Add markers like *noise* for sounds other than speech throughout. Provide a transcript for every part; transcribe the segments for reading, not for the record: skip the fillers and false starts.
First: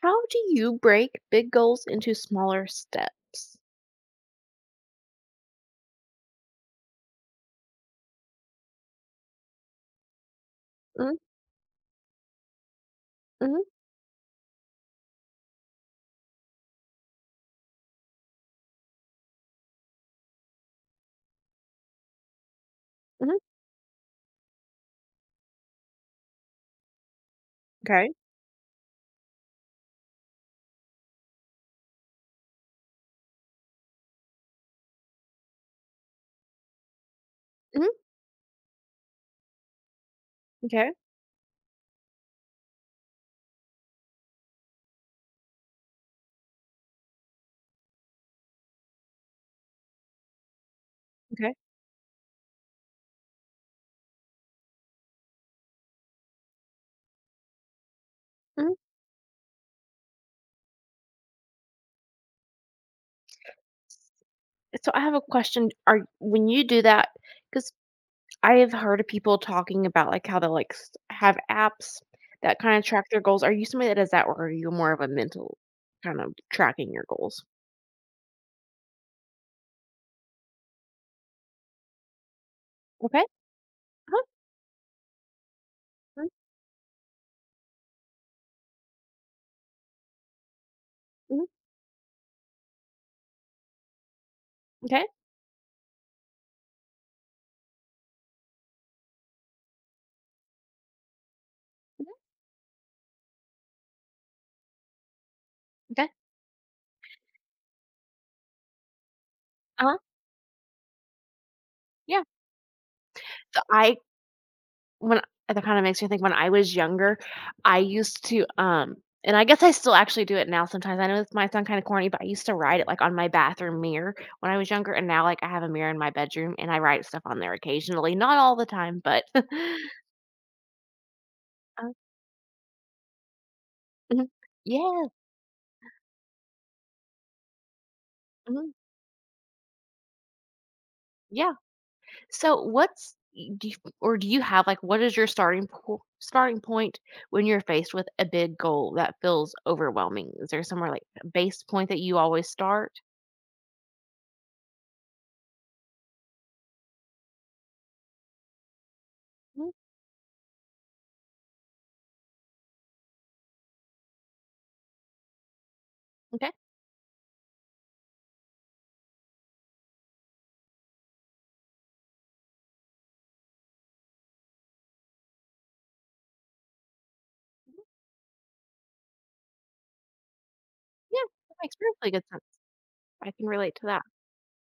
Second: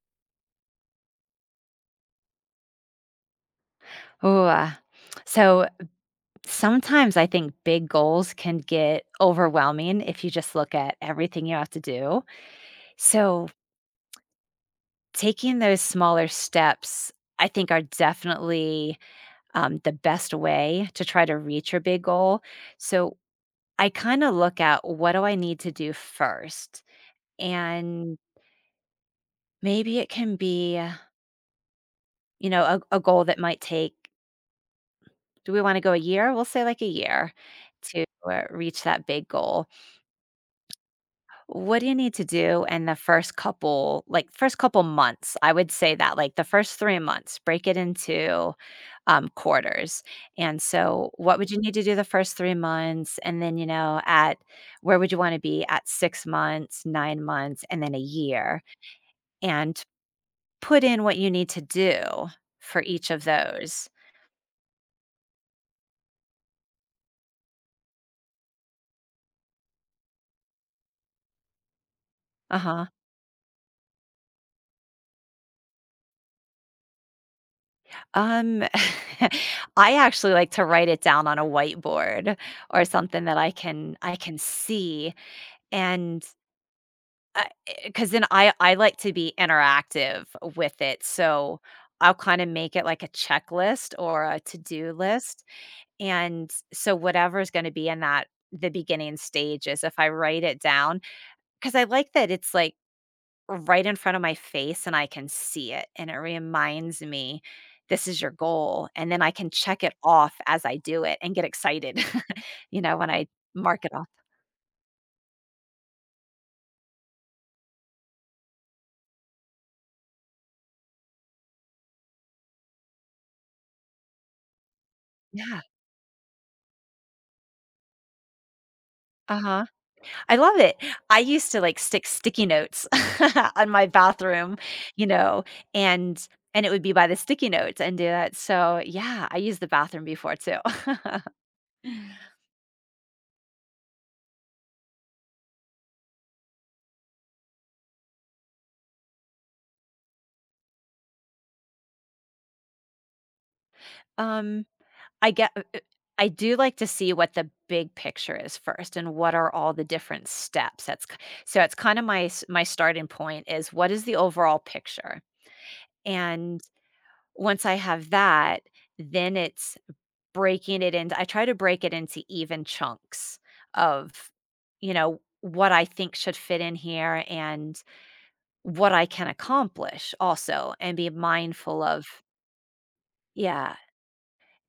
How do you break big goals into smaller steps? Oh, uh, so sometimes I think big goals can get overwhelming if you just look at Mhm, everything you have to do. So mhm, taking those smaller steps, I think, are definitely the best way to try to reach your big goal. So mhm, I kind of look at, what do I need to do first? okay, And maybe it can be, a goal that might take, do we want to go a year? We'll say like a year mhm, to reach that big goal. okay, What do you need to do in the first couple, like, first couple months? I would say that, like, the first 3 months, break it into, quarters, and so what would okay, you need to do the first 3 months? And then, you know, at where would you wanna be at 6 months, 9 months, and then a year? mhm. And put in what you need to do for each of those. So I have a question. Are when you do that? Because I have heard of people talking about, like, how they like, s have apps that kinda Uh-huh. track their goals. Are you somebody that does that, or are you more of a mental kind of tracking your goals? Um, *laughs* I actually like to write it down on a whiteboard or Okay, something that I can I uh-huh, can see. And, mhm, because then I like to be interactive with it, mhm, so I'll kinda make it like a checklist or a to-do okay, list, and so whatever's gonna be in that the beginning stages, if I write it down, because I mhm, like that it's, like, right in front of my face and I can see it, okay, and it reminds me, "This is your goal," and then I can check it uh-huh, off as I do it and get excited, yeah. *laughs* you know, when I So mark it I off. When that kinda makes me think when I was younger, I used to, um and I guess I still actually do it now sometimes. I know this might sound kinda corny, but I used to write it, like, on my bathroom mirror when I was younger, and now, like, I have Yeah. a mirror in my bedroom, and I write stuff on there occasionally, not all the time, but *laughs* Uh-huh. I love it. I used to, like, um, stick sticky notes *laughs* on my mhm. bathroom, you Yeah, know, and and it would be by the sticky notes and do that. mhm, So, yeah, I used the bathroom before too. yeah. *laughs* So, what's y do you or do you have, like what is your starting po starting point when you're faced with a big goal that feels overwhelming? Is there somewhere, like, a base point that you always start? Um, I get uh, uh, I do like to see what the big picture is first and what are Mhm, all the different steps. That's k So it's kinda my starting point is, what is the overall picture? m'kay. And once I have that, then it's breaking it into, I try to break it into even chunks of, you know, what I think should fit in here and what I can accomplish also, and be Yeah, that makes mindful of, perfectly good sense. I can relate yeah, to that.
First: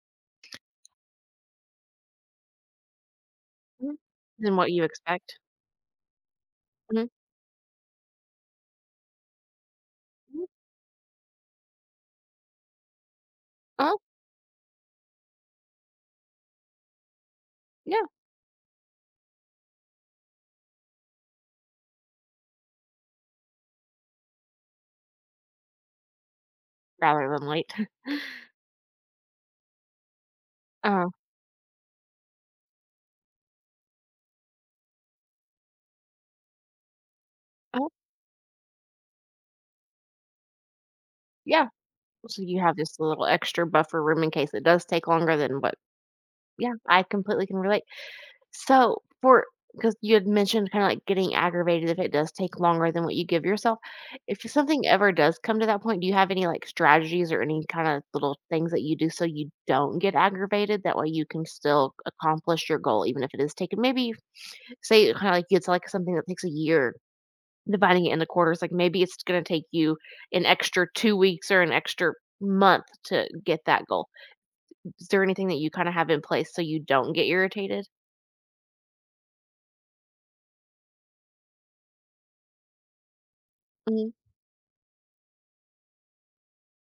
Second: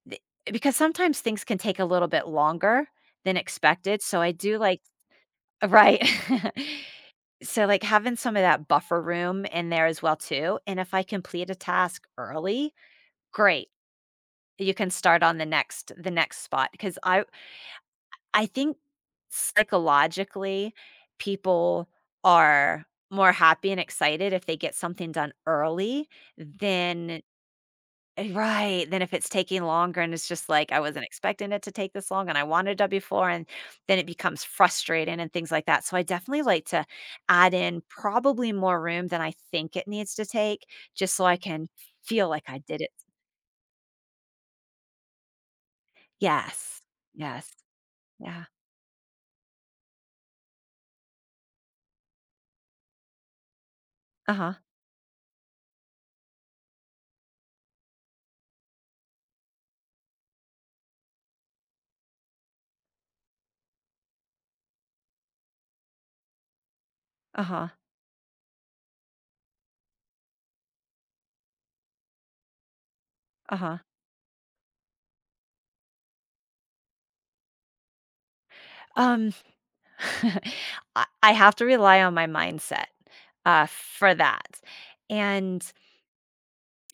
th because sometimes things can take a little bit longer than Mhm. expected, so I Than do what like, you expect. right. *laughs* Mhm, So, like, having some of that buffer room in there as well mhm, too, and if I complete a task early, great, uh-huh, you can start on the next spot, because I yeah, I think psychologically, people are more happy and excited if they get something done early than, rather than late. *laughs* Right, than if it's taking longer and it's just like, "I wasn't Uh, expecting it to take this long and I wanted it done before," and then it becomes frustrating and things like that. So I definitely like to add in oh, probably more room than I think it needs to take, just so I yeah, can feel so like you I have did it. this little extra buffer room in case it does take longer than what yeah, Yes. I completely Yes. can relate. Yeah. So, for because you had mentioned kinda, like, getting aggravated if it does take longer than what you give yourself. If Uh-huh. something ever does come to that point, do you have any, like, strategies or any kinda little things that you do so you don't get aggravated? That way you can still accomplish your goal even if it is taking maybe say kinda like it's like something that takes a year, Uh-huh. dividing it into quarters, like maybe it's gonna take you an extra 2 weeks or an extra month to get Uh-huh. that goal. Is there anything that you kinda have in place so you don't get irritated? Um *laughs* I have to rely on my mindset, Mhm, for that, and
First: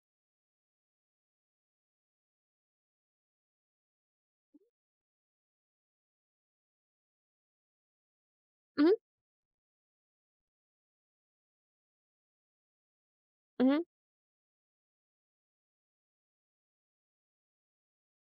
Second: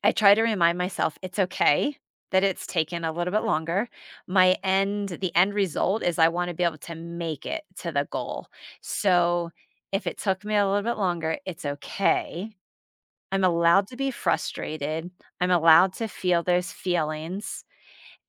I try to remind myself it's okay that it's taken a little bit longer. My end the end result is I wanna be able to make it to the goal, mhm, so if it took me a little bit longer, it's okay. I'm mhm, allowed to be frustrated, I'm allowed to feel those feelings,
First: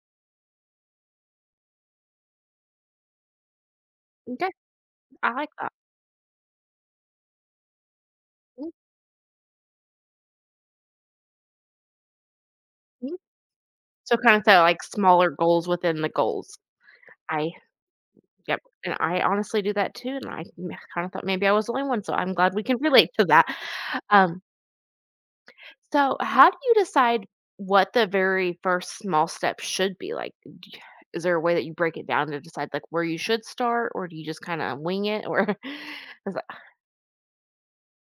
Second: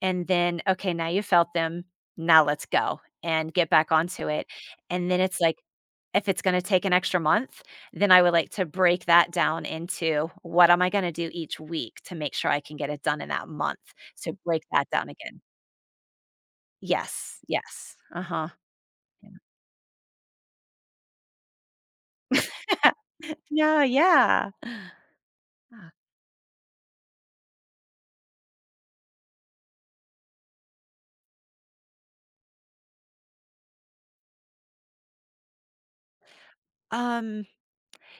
and then, "Okay, now you felt them, now let's go and get back onto it," m'kay, and then I it's like like, that. if it's gonna take an extra month, then I would like to Mhm, break that down into what am I gonna do each week to make sure I can get it mhm. done in that month. So So kinda set, break like, that down smaller again. goals within the goals. Yes, I yes. Uh-huh. yep, and I Yeah, honestly do that too, and I kinda thought maybe I was the only one, so I'm glad we can relate to *laughs* that. yeah, Um, yeah. Ah. so, how do you decide what the very first small step should be? D- is there a way that you break it down to decide like where you should start, or do you just kind of wing it? Or *laughs* it's like, Um,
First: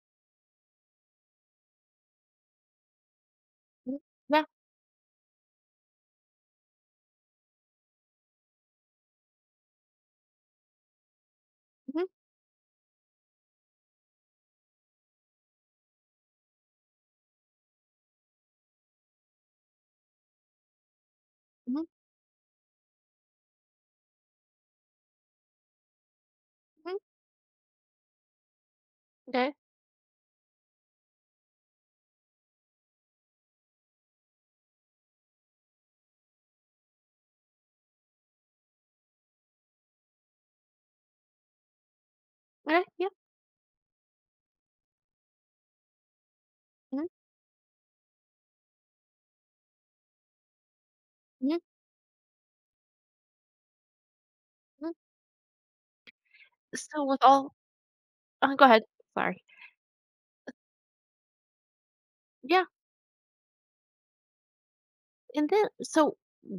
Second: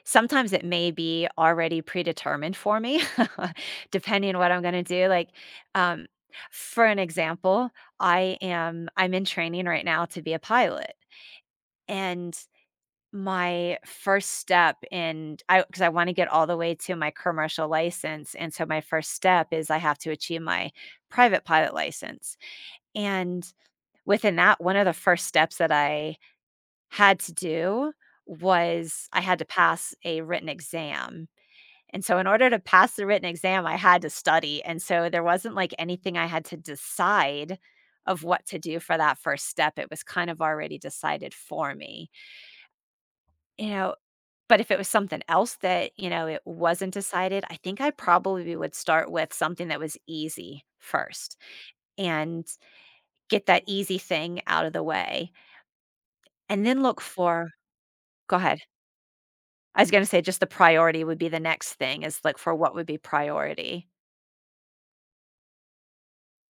Sometimes it may be already predetermined for me, *laughs* "Mm, depending on yeah, what I'm gonna do, like, um, for an example, I'm in training right now to be a pilot, hmm and my first step in, because I 'cause I wanna get all the way to my commercial license, and so my first step is I have to achieve my private pilot hmm license, and within that, one of the first steps that I hmm had to do was I had to okay, pass a written exam, and so in order to pass the written exam, I had to study, and so there wasn't, like, anything I had to decide of what to do for that first step, it was kind of already decided for me. okay, yeah. You know. But if it was something else that, you know, it wasn't Mm-hmm, decided, I think I probably would start with something that was easy first hmm and get that easy thing out of the way and then look So with for, all, go ahead. go ahead. Sorry. I was gonna say, just the priority would be, the next thing is look for what would be priority. And then so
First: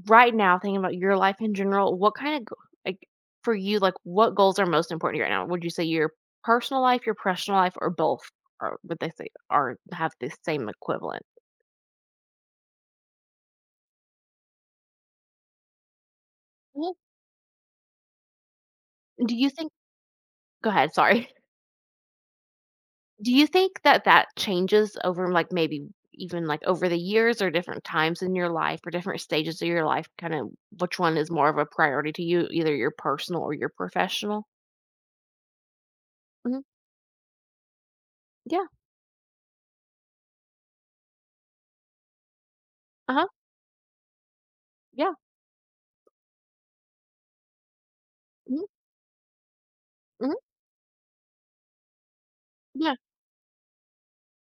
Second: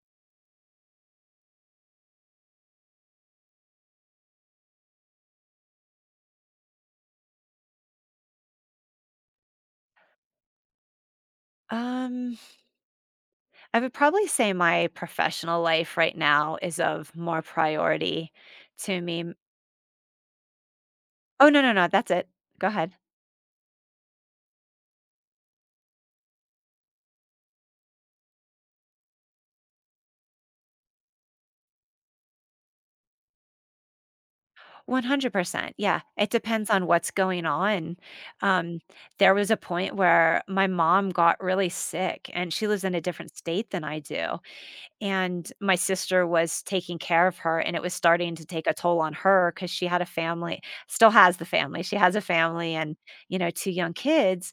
right now, thinking about your life in general, what kind of, go- like, for you, like, what goals are most important to you right now? Would you say your personal life, your professional life, or both? Or would they say are have the same equivalent? Um, I would probably say my professional life right now is Well, of more priority to me. do you think? Go ahead. Sorry. Oh, no, no, no. That's it. Go ahead. *laughs* Do you think that that changes over, like, maybe even like over the years or different times in your life or different stages of your life? Kind of which one is more of a priority to you, either your personal or your professional? 100%. Yeah. It Hmm. depends on what's going on. Yeah. Um, there was a point where my mom got really sick, and she lives in a Uh huh. different state than I do. Yeah. And my sister was taking care of her, and it was starting to take Hmm, a toll on her because she had a hmm. family still has the family. She has a family Yeah. and, you know, 2 young kids,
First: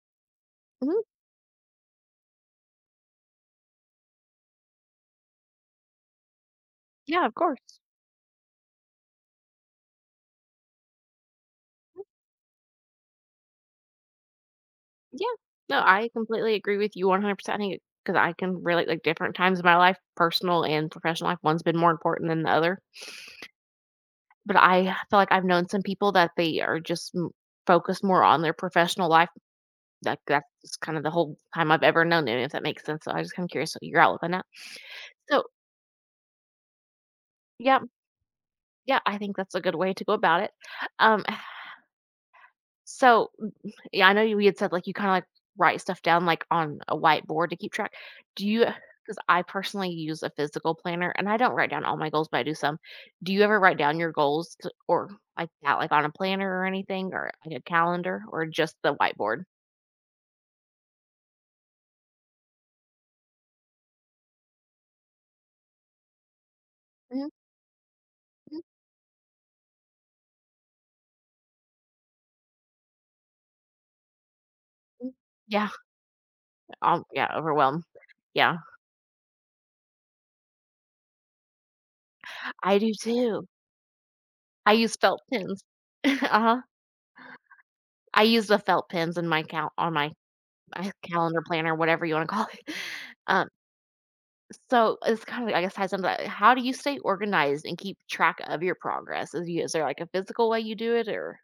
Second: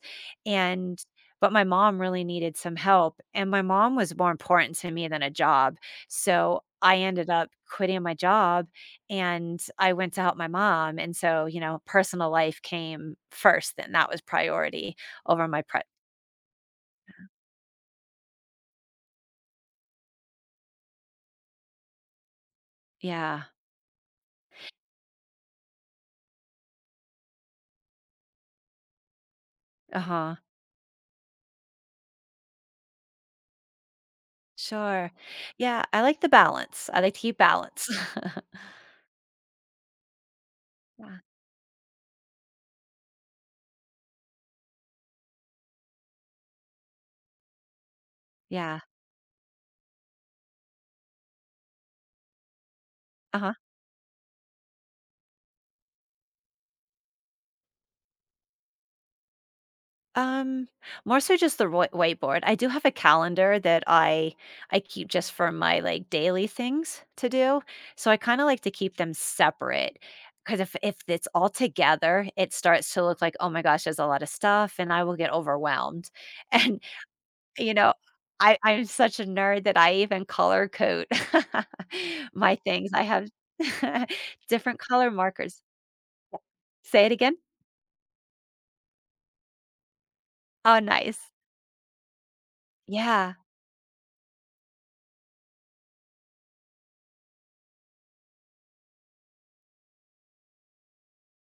Mhm. and but my mom really needed some help, and my mom was more important to me than a job. So, I Yeah, ended of up course. quitting my job, and I went to help my mom, and so, you know, personal life came first, and that was priority Yeah. over my No, pri I completely agree with you 100%. I think because I can relate like different times in my life, personal and professional life, one's been more important than the other. Yeah. But I feel like I've known some people that they are just m- focused more on their professional life. Like Uh-huh. that's kind of the whole time I've ever known them, if that makes sense. So I just kind of curious what your outlook on that. Sure. So Yeah, I like the balance. I like to keep yeah, balance. *laughs* yeah, I think that's a good way to go about it. Yeah. Um, so Yeah, I know you we had said, like, you kinda, like, write stuff down, like, on a whiteboard to keep track. Do you? Yeah. Because I personally use a physical planner, and I don't write down all my goals, but I do some. Do you Uh-huh. ever write down your goals t or like that, like, on a planner or anything or like a calendar or just the whiteboard? Um, More so just the whiteboard. I do have a calendar that I keep just for my like daily things Mhm, to do. So I kind of mhm, like to keep them separate because if it's all together, it starts to look like, oh my gosh, there's a lot of stuff, and I mm. will get Yeah, overwhelmed. *laughs* Yeah, You overwhelmed. know, Yeah, I'm such a nerd that I even color code *laughs* my I things. do I have too. *laughs* I different use color felt markers. pens. *laughs* Uh-huh. Say it again? I use the felt pens in my cal on my Oh, my nice. calendar planner, whatever you wanna call it. Yeah. *laughs* So it's kind of, I guess, ties into that. How do you stay organized and keep track of your progress? Is there like a physical way you do it, or?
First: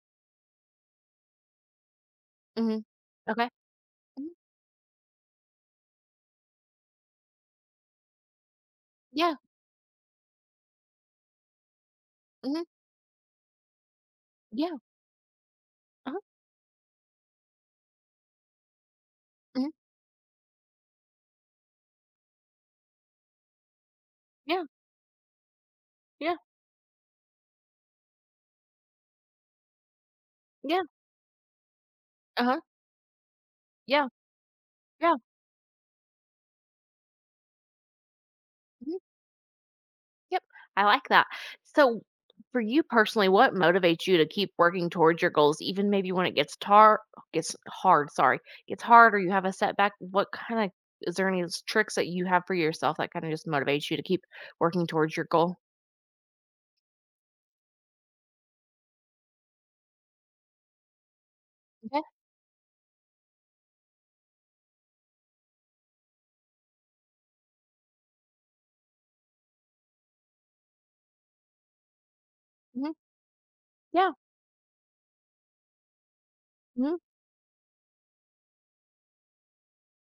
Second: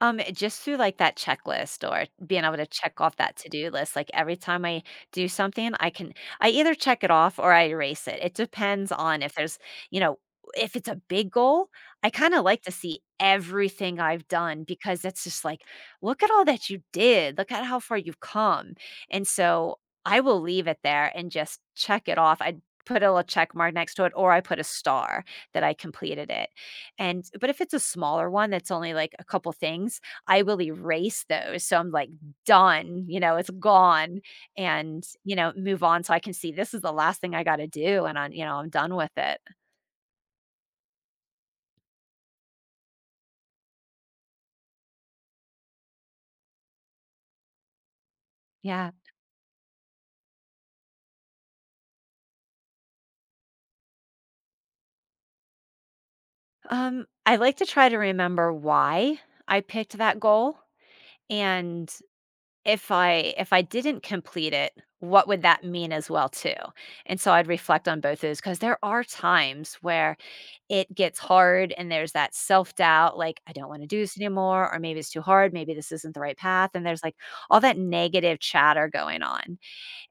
Just through, like, that checklist or being able to Hmm. check off that Okay. to-do list, like, Hmm. every time I do something, I can I either check it off or I erase it. It depends on Yeah. if there's, you know, if it's a big goal, I kinda Hmm. like to see everything I've done, Yeah. because it's just like, Uh-huh. "Look at all that you did. Look at how far you've come." And Hmm. so, I will leave it there and just check it off. I put a little check mark next to it, or I put Yeah. a star that I completed Yeah. it. And but if it's a smaller one that's only like a couple things, I will Yeah. erase those. So I'm like, Uh huh. done, you know, it's Yeah. gone, and, Yeah. you know, move on so I can see this is the last thing I got to do and I'm, you know, I'm done Hmm. with it. Yep. I like that. So, for you personally, what motivates you to keep working towards your goals, even maybe when it gets hard? Sorry, gets Yeah. hard, or you have a setback. What kind of is there any s- tricks that you have for yourself that kind of just motivates you to keep working towards your goal? I like to try to remember why I picked that goal and Okay. If I didn't complete it, what would that mean as well too? And so I'd reflect on both those, because there are times where it gets hard and there's that self-doubt, like, "I don't wanna do Yeah. this anymore," or "Maybe it's too hard, maybe this isn't the right path," and Mhm, there's, like, all that negative chatter going on,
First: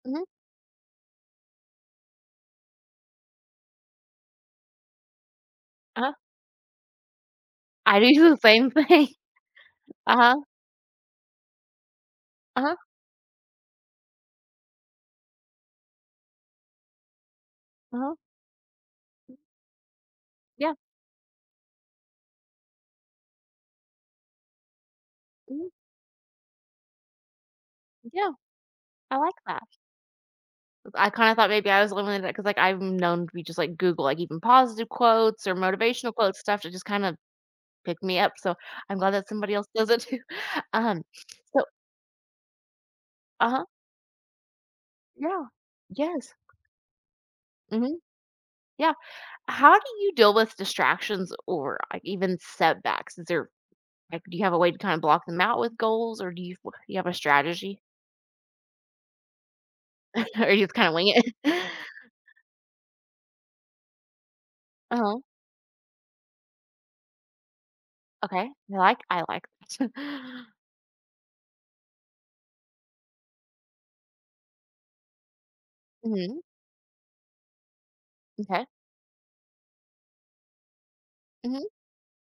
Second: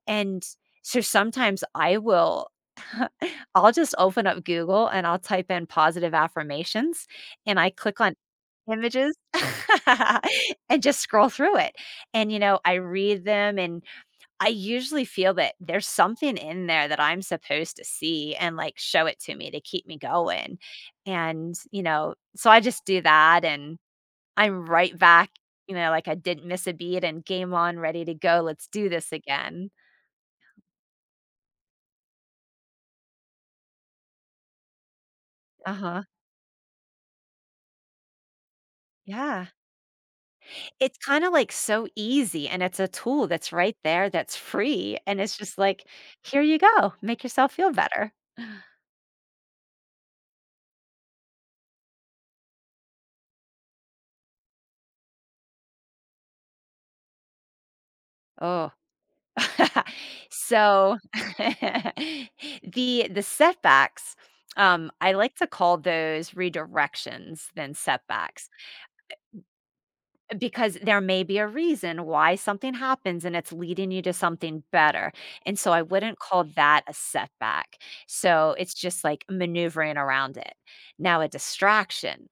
mhm, and so sometimes I will I'll just open up Google and I'll type in uh-huh. positive affirmations, and I I click on do the same thing. images *laughs* *laughs* Uh-huh, and just scroll through it, and, you know, I uh-huh, read them, and I usually feel that there's something in there that I'm supposed to uh-huh. see and like show it to me to keep me going. Yeah, And, you know, so I just do that and I'm right back, mhm, you know, like I didn't miss a beat and game on, ready to yeah, go. Let's do this I like that. again. I kinda thought maybe I was limited because like, I'm known to be just, like, Google, like, even positive quotes or Uh huh. motivational quotes, stuff to just kind of pick me up, so I'm glad that Yeah. somebody else does it too. *laughs* It's Um, kind of like so so easy and it's a tool that's Uh-huh, right there that's free. And it's yeah. just like, Yes. here you go, make yourself feel Mhm, better. yeah. How do you deal with distractions or, like, even setbacks? Do you have a way to kinda block them out with goals, or do you f you have a strategy? Oh, *laughs* *laughs* Or you just kinda so, wing it? *laughs* *laughs* the setbacks, I Uh-huh, like to call those redirections than okay. setbacks, I like that. *laughs* because there may be a reason why something happens and it's leading you to something better, and so I wouldn't Mhm, call that a setback. So, okay. it's just like maneuvering around it. Now a Mhm, distraction,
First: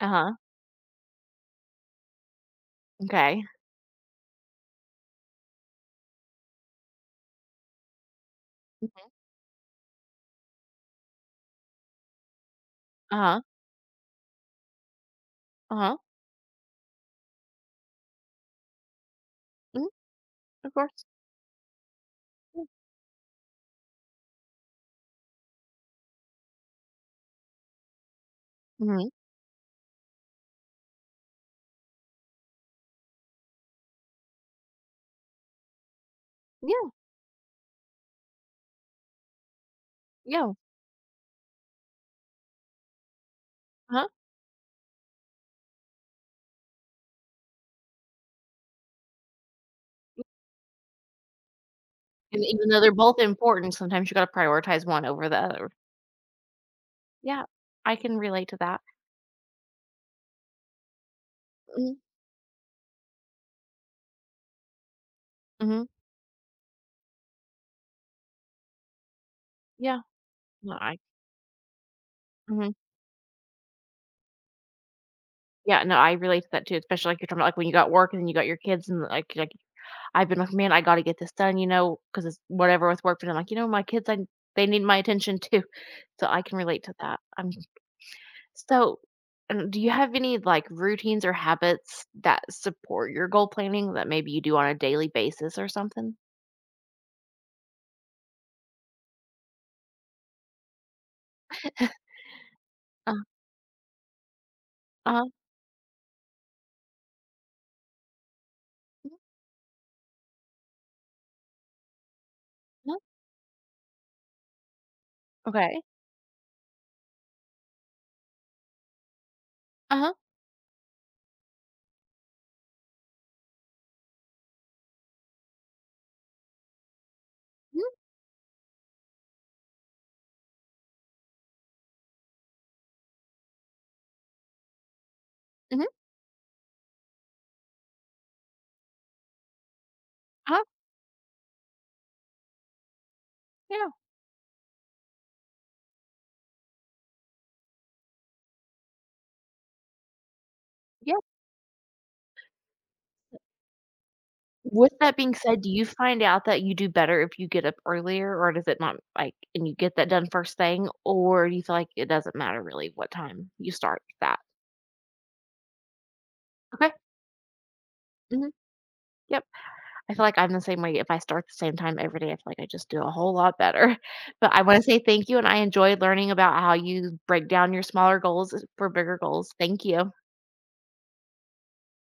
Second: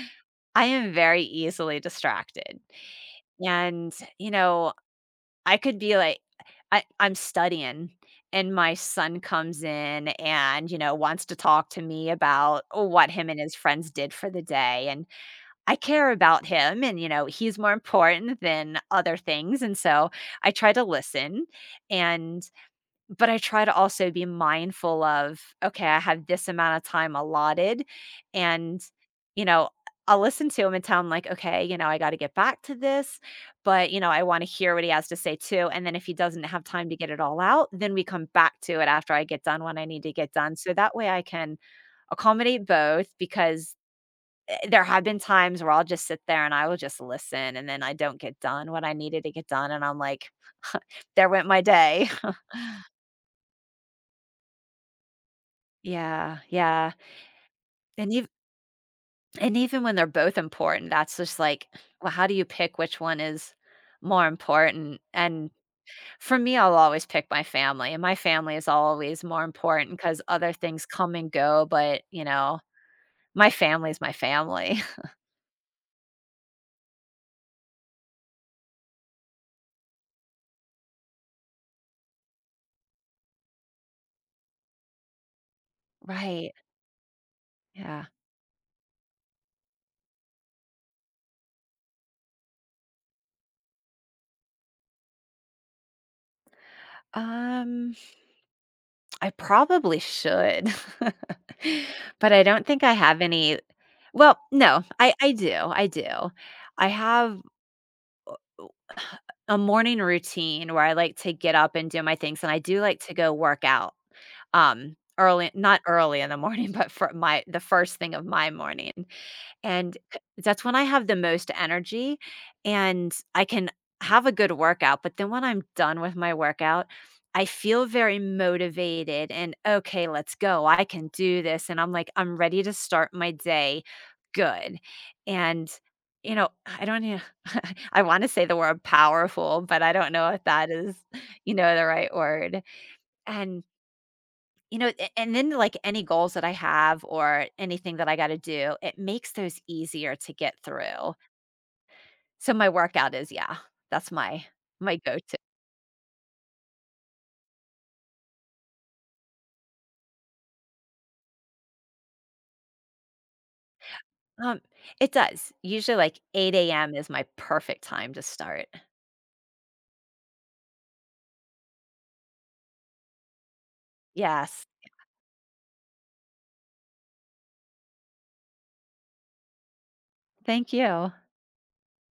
uh-huh, *laughs* I am very easily distracted, okay. and, you know, I could be like, I'm studying and my son comes in and, you know, wants to talk to me about what him and Uh-huh, his friends did for the day, and I uh-huh, care about him and, you know, he's more important than other things, and mhm, so I of try to course, listen, and yeah, but I try to also be mindful of, okay, I have this amount of time allotted and, mhm, you know, I'll listen to him and tell him, like, okay, you know, I got to get back to this, but you know, I want to hear what he has to say too. And then if he doesn't have time yeah, to get it all out, then we come back to it after I get done when I need to get yeah, done. So that way I can accommodate both, because uh-huh, there have been times where I'll just sit there and I will just listen and then I don't get done what I needed to get done and I'm like, *laughs* there went my day. and even though they're both important, sometimes you gotta prioritize one over the other. *laughs* Yeah, yeah. Yeah, I And can even relate to that. When they're both important, that's just like, Mhm, well, how do you pick which one is more important? And mhm, for me, I'll always pick my family, and my family is always more important yeah, because other no, things I come and go, but, you know, mhm, my family's my family. *laughs* yeah, no, I relate to that too, especially, like, you're talking about, like, when you got work and then you got your kids and, like I've been like, "Man, I gotta get this done," you know, because it's whatever with work, but I'm like, "You know, my kids, I they need my attention too." *laughs* So I Right, can relate to that. Yeah. so, do you have any, like, routines or habits that support your goal planning that maybe you do on a daily basis or something? Um, I probably should, *laughs* *laughs* but I don't think I Uh, have any, well, no, uh-huh. I do. I have Mhm, a morning routine where I like to get up and do my things, and I do mhm. like to go work out, early, not Okay. early in the morning, *laughs* but for my the first thing of my morning. And Uh-huh. c that's when I have the most energy, and I can have a good workout, but then when I'm done with my workout, I Mhm, feel very motivated and, "Okay, let's go. I can do this," and I'm like, "I'm ready to start my day good." And, mhm. you know, I don't know, *laughs* I wanna say the word powerful, but I don't know if Uh-huh. that is, you know, the right word, and Yeah. you know, a and then, like, any goals that I have or anything that I gotta do, it makes those easier to get through. Yeah. So my workout is, yeah, that's my With my that being go-to. said, do you find out that you do better if you get up earlier, or does it not like and you get that done first thing, or do you feel like it doesn't matter really what time you start that? Um, it does. Usually, like, 8 Okay. AM is my perfect time to Mhm. start. Yep. I feel like I'm the same way. If I start the same time every day, I feel like I just do a whole lot better. *laughs* But I Yes. want to say thank you, and I enjoyed learning about how you break down your smaller goals for bigger goals. Thank you. Thank you.